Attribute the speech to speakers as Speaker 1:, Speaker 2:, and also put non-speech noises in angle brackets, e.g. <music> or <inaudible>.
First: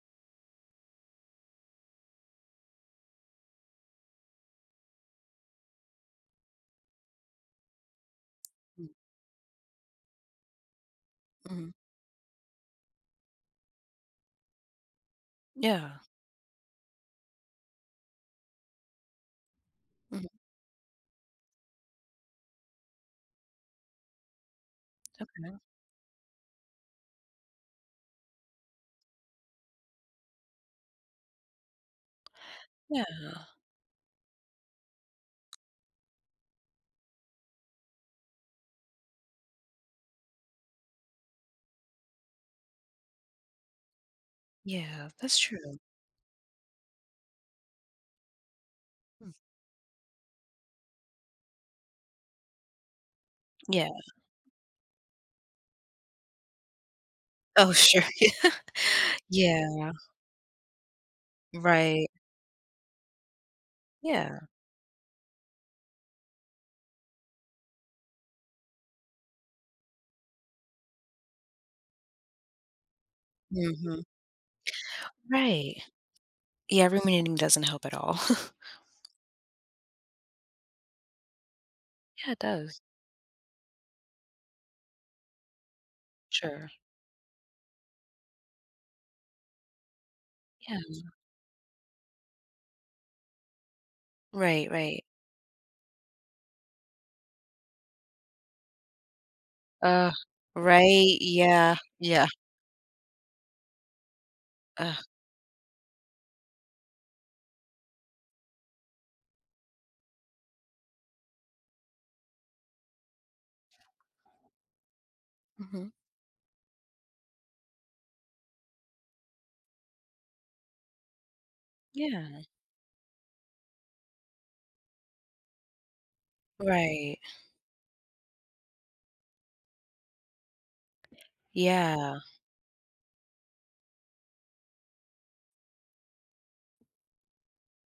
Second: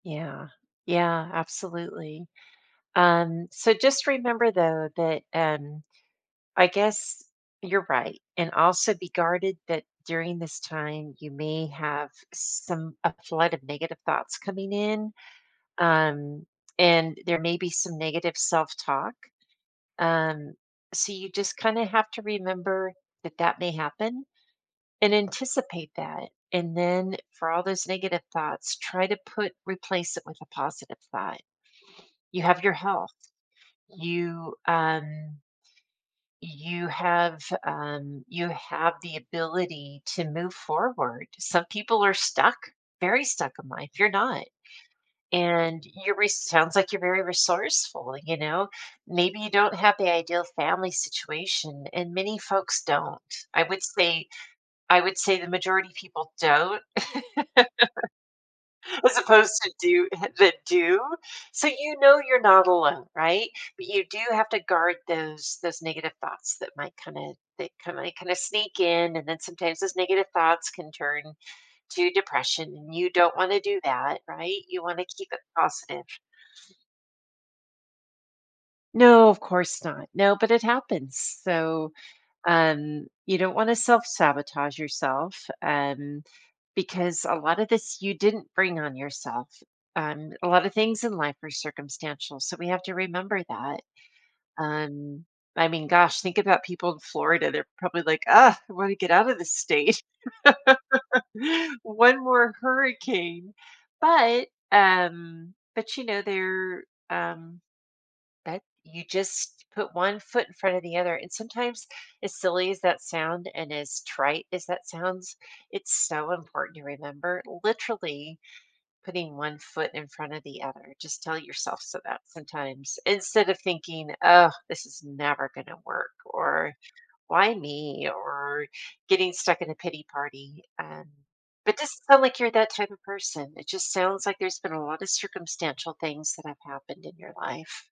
Speaker 1: Yeah, yeah absolutely. Um, so just remember though that, um, I guess you're right and also be guarded that during this time you may
Speaker 2: Mhm.
Speaker 1: have some a flood of negative thoughts coming in,
Speaker 2: Yeah.
Speaker 1: um, and there may be some negative self-talk.
Speaker 2: Mhm.
Speaker 1: Um, so you just kinda have to remember that that may happen and
Speaker 2: Okay.
Speaker 1: anticipate that and then for all those negative thoughts try to put replace it with a positive thought. <sniffs> You have your
Speaker 2: Yeah.
Speaker 1: health. You, um You have, um, you have the ability to move forward, some people are stuck, very stuck in life. You're not.
Speaker 2: Yeah. That's true.
Speaker 1: And your re sounds like you're very resourceful, you know. Maybe you don't have the ideal family situation and many folks don't. I would
Speaker 2: Yeah.
Speaker 1: say I would say the majority of people don't,
Speaker 2: Oh, sure.
Speaker 1: <chuckles> as opposed
Speaker 2: Yeah.
Speaker 1: to
Speaker 2: Yeah.
Speaker 1: do that do. So you
Speaker 2: Right.
Speaker 1: know you're not alone, right? But you do
Speaker 2: Yeah.
Speaker 1: have to guard those those negative thoughts that might kinda they kinda sneak in, and then sometimes those negative thoughts can turn to depression and you don't wanna do
Speaker 2: Mhm.
Speaker 1: that, right? You want to keep it
Speaker 2: Right.
Speaker 1: positive.
Speaker 2: Yeah, ruminating doesn't help at all. <chuckles>
Speaker 1: No, of course not. No, but it happens, so,
Speaker 2: Yeah. It does.
Speaker 1: um, you don't wanna self-sabotage yourself, and
Speaker 2: Sure.
Speaker 1: because a lot of this you didn't bring on yourself. Um, a lot of
Speaker 2: Yeah.
Speaker 1: things in life are circumstantial, so we have to remember that.
Speaker 2: Right, right.
Speaker 1: Um, I mean, gosh, think about people in Florida, they're probably like, "Ugh, I want to get out of the state."
Speaker 2: Ugh. Right, yeah,
Speaker 1: <laughs> One
Speaker 2: yeah.
Speaker 1: more hurricane. But,
Speaker 2: Ugh.
Speaker 1: um, but, you know, they're, um, that you just put one foot in front of the other. And sometimes as silly as that sound and as trite as that sounds,
Speaker 2: Mhm.
Speaker 1: it's so important to remember literally putting one foot in front of the other. Just tell yourself so that
Speaker 2: Yeah.
Speaker 1: sometimes instead of thinking, "Oh, this is never gonna work," or
Speaker 2: Right.
Speaker 1: "Why me?" or getting stuck in a pity party um, but doesn't
Speaker 2: Yeah.
Speaker 1: sound like you're that type of person. It just sounds like there's been a lot of circumstantial things that have happened in your life.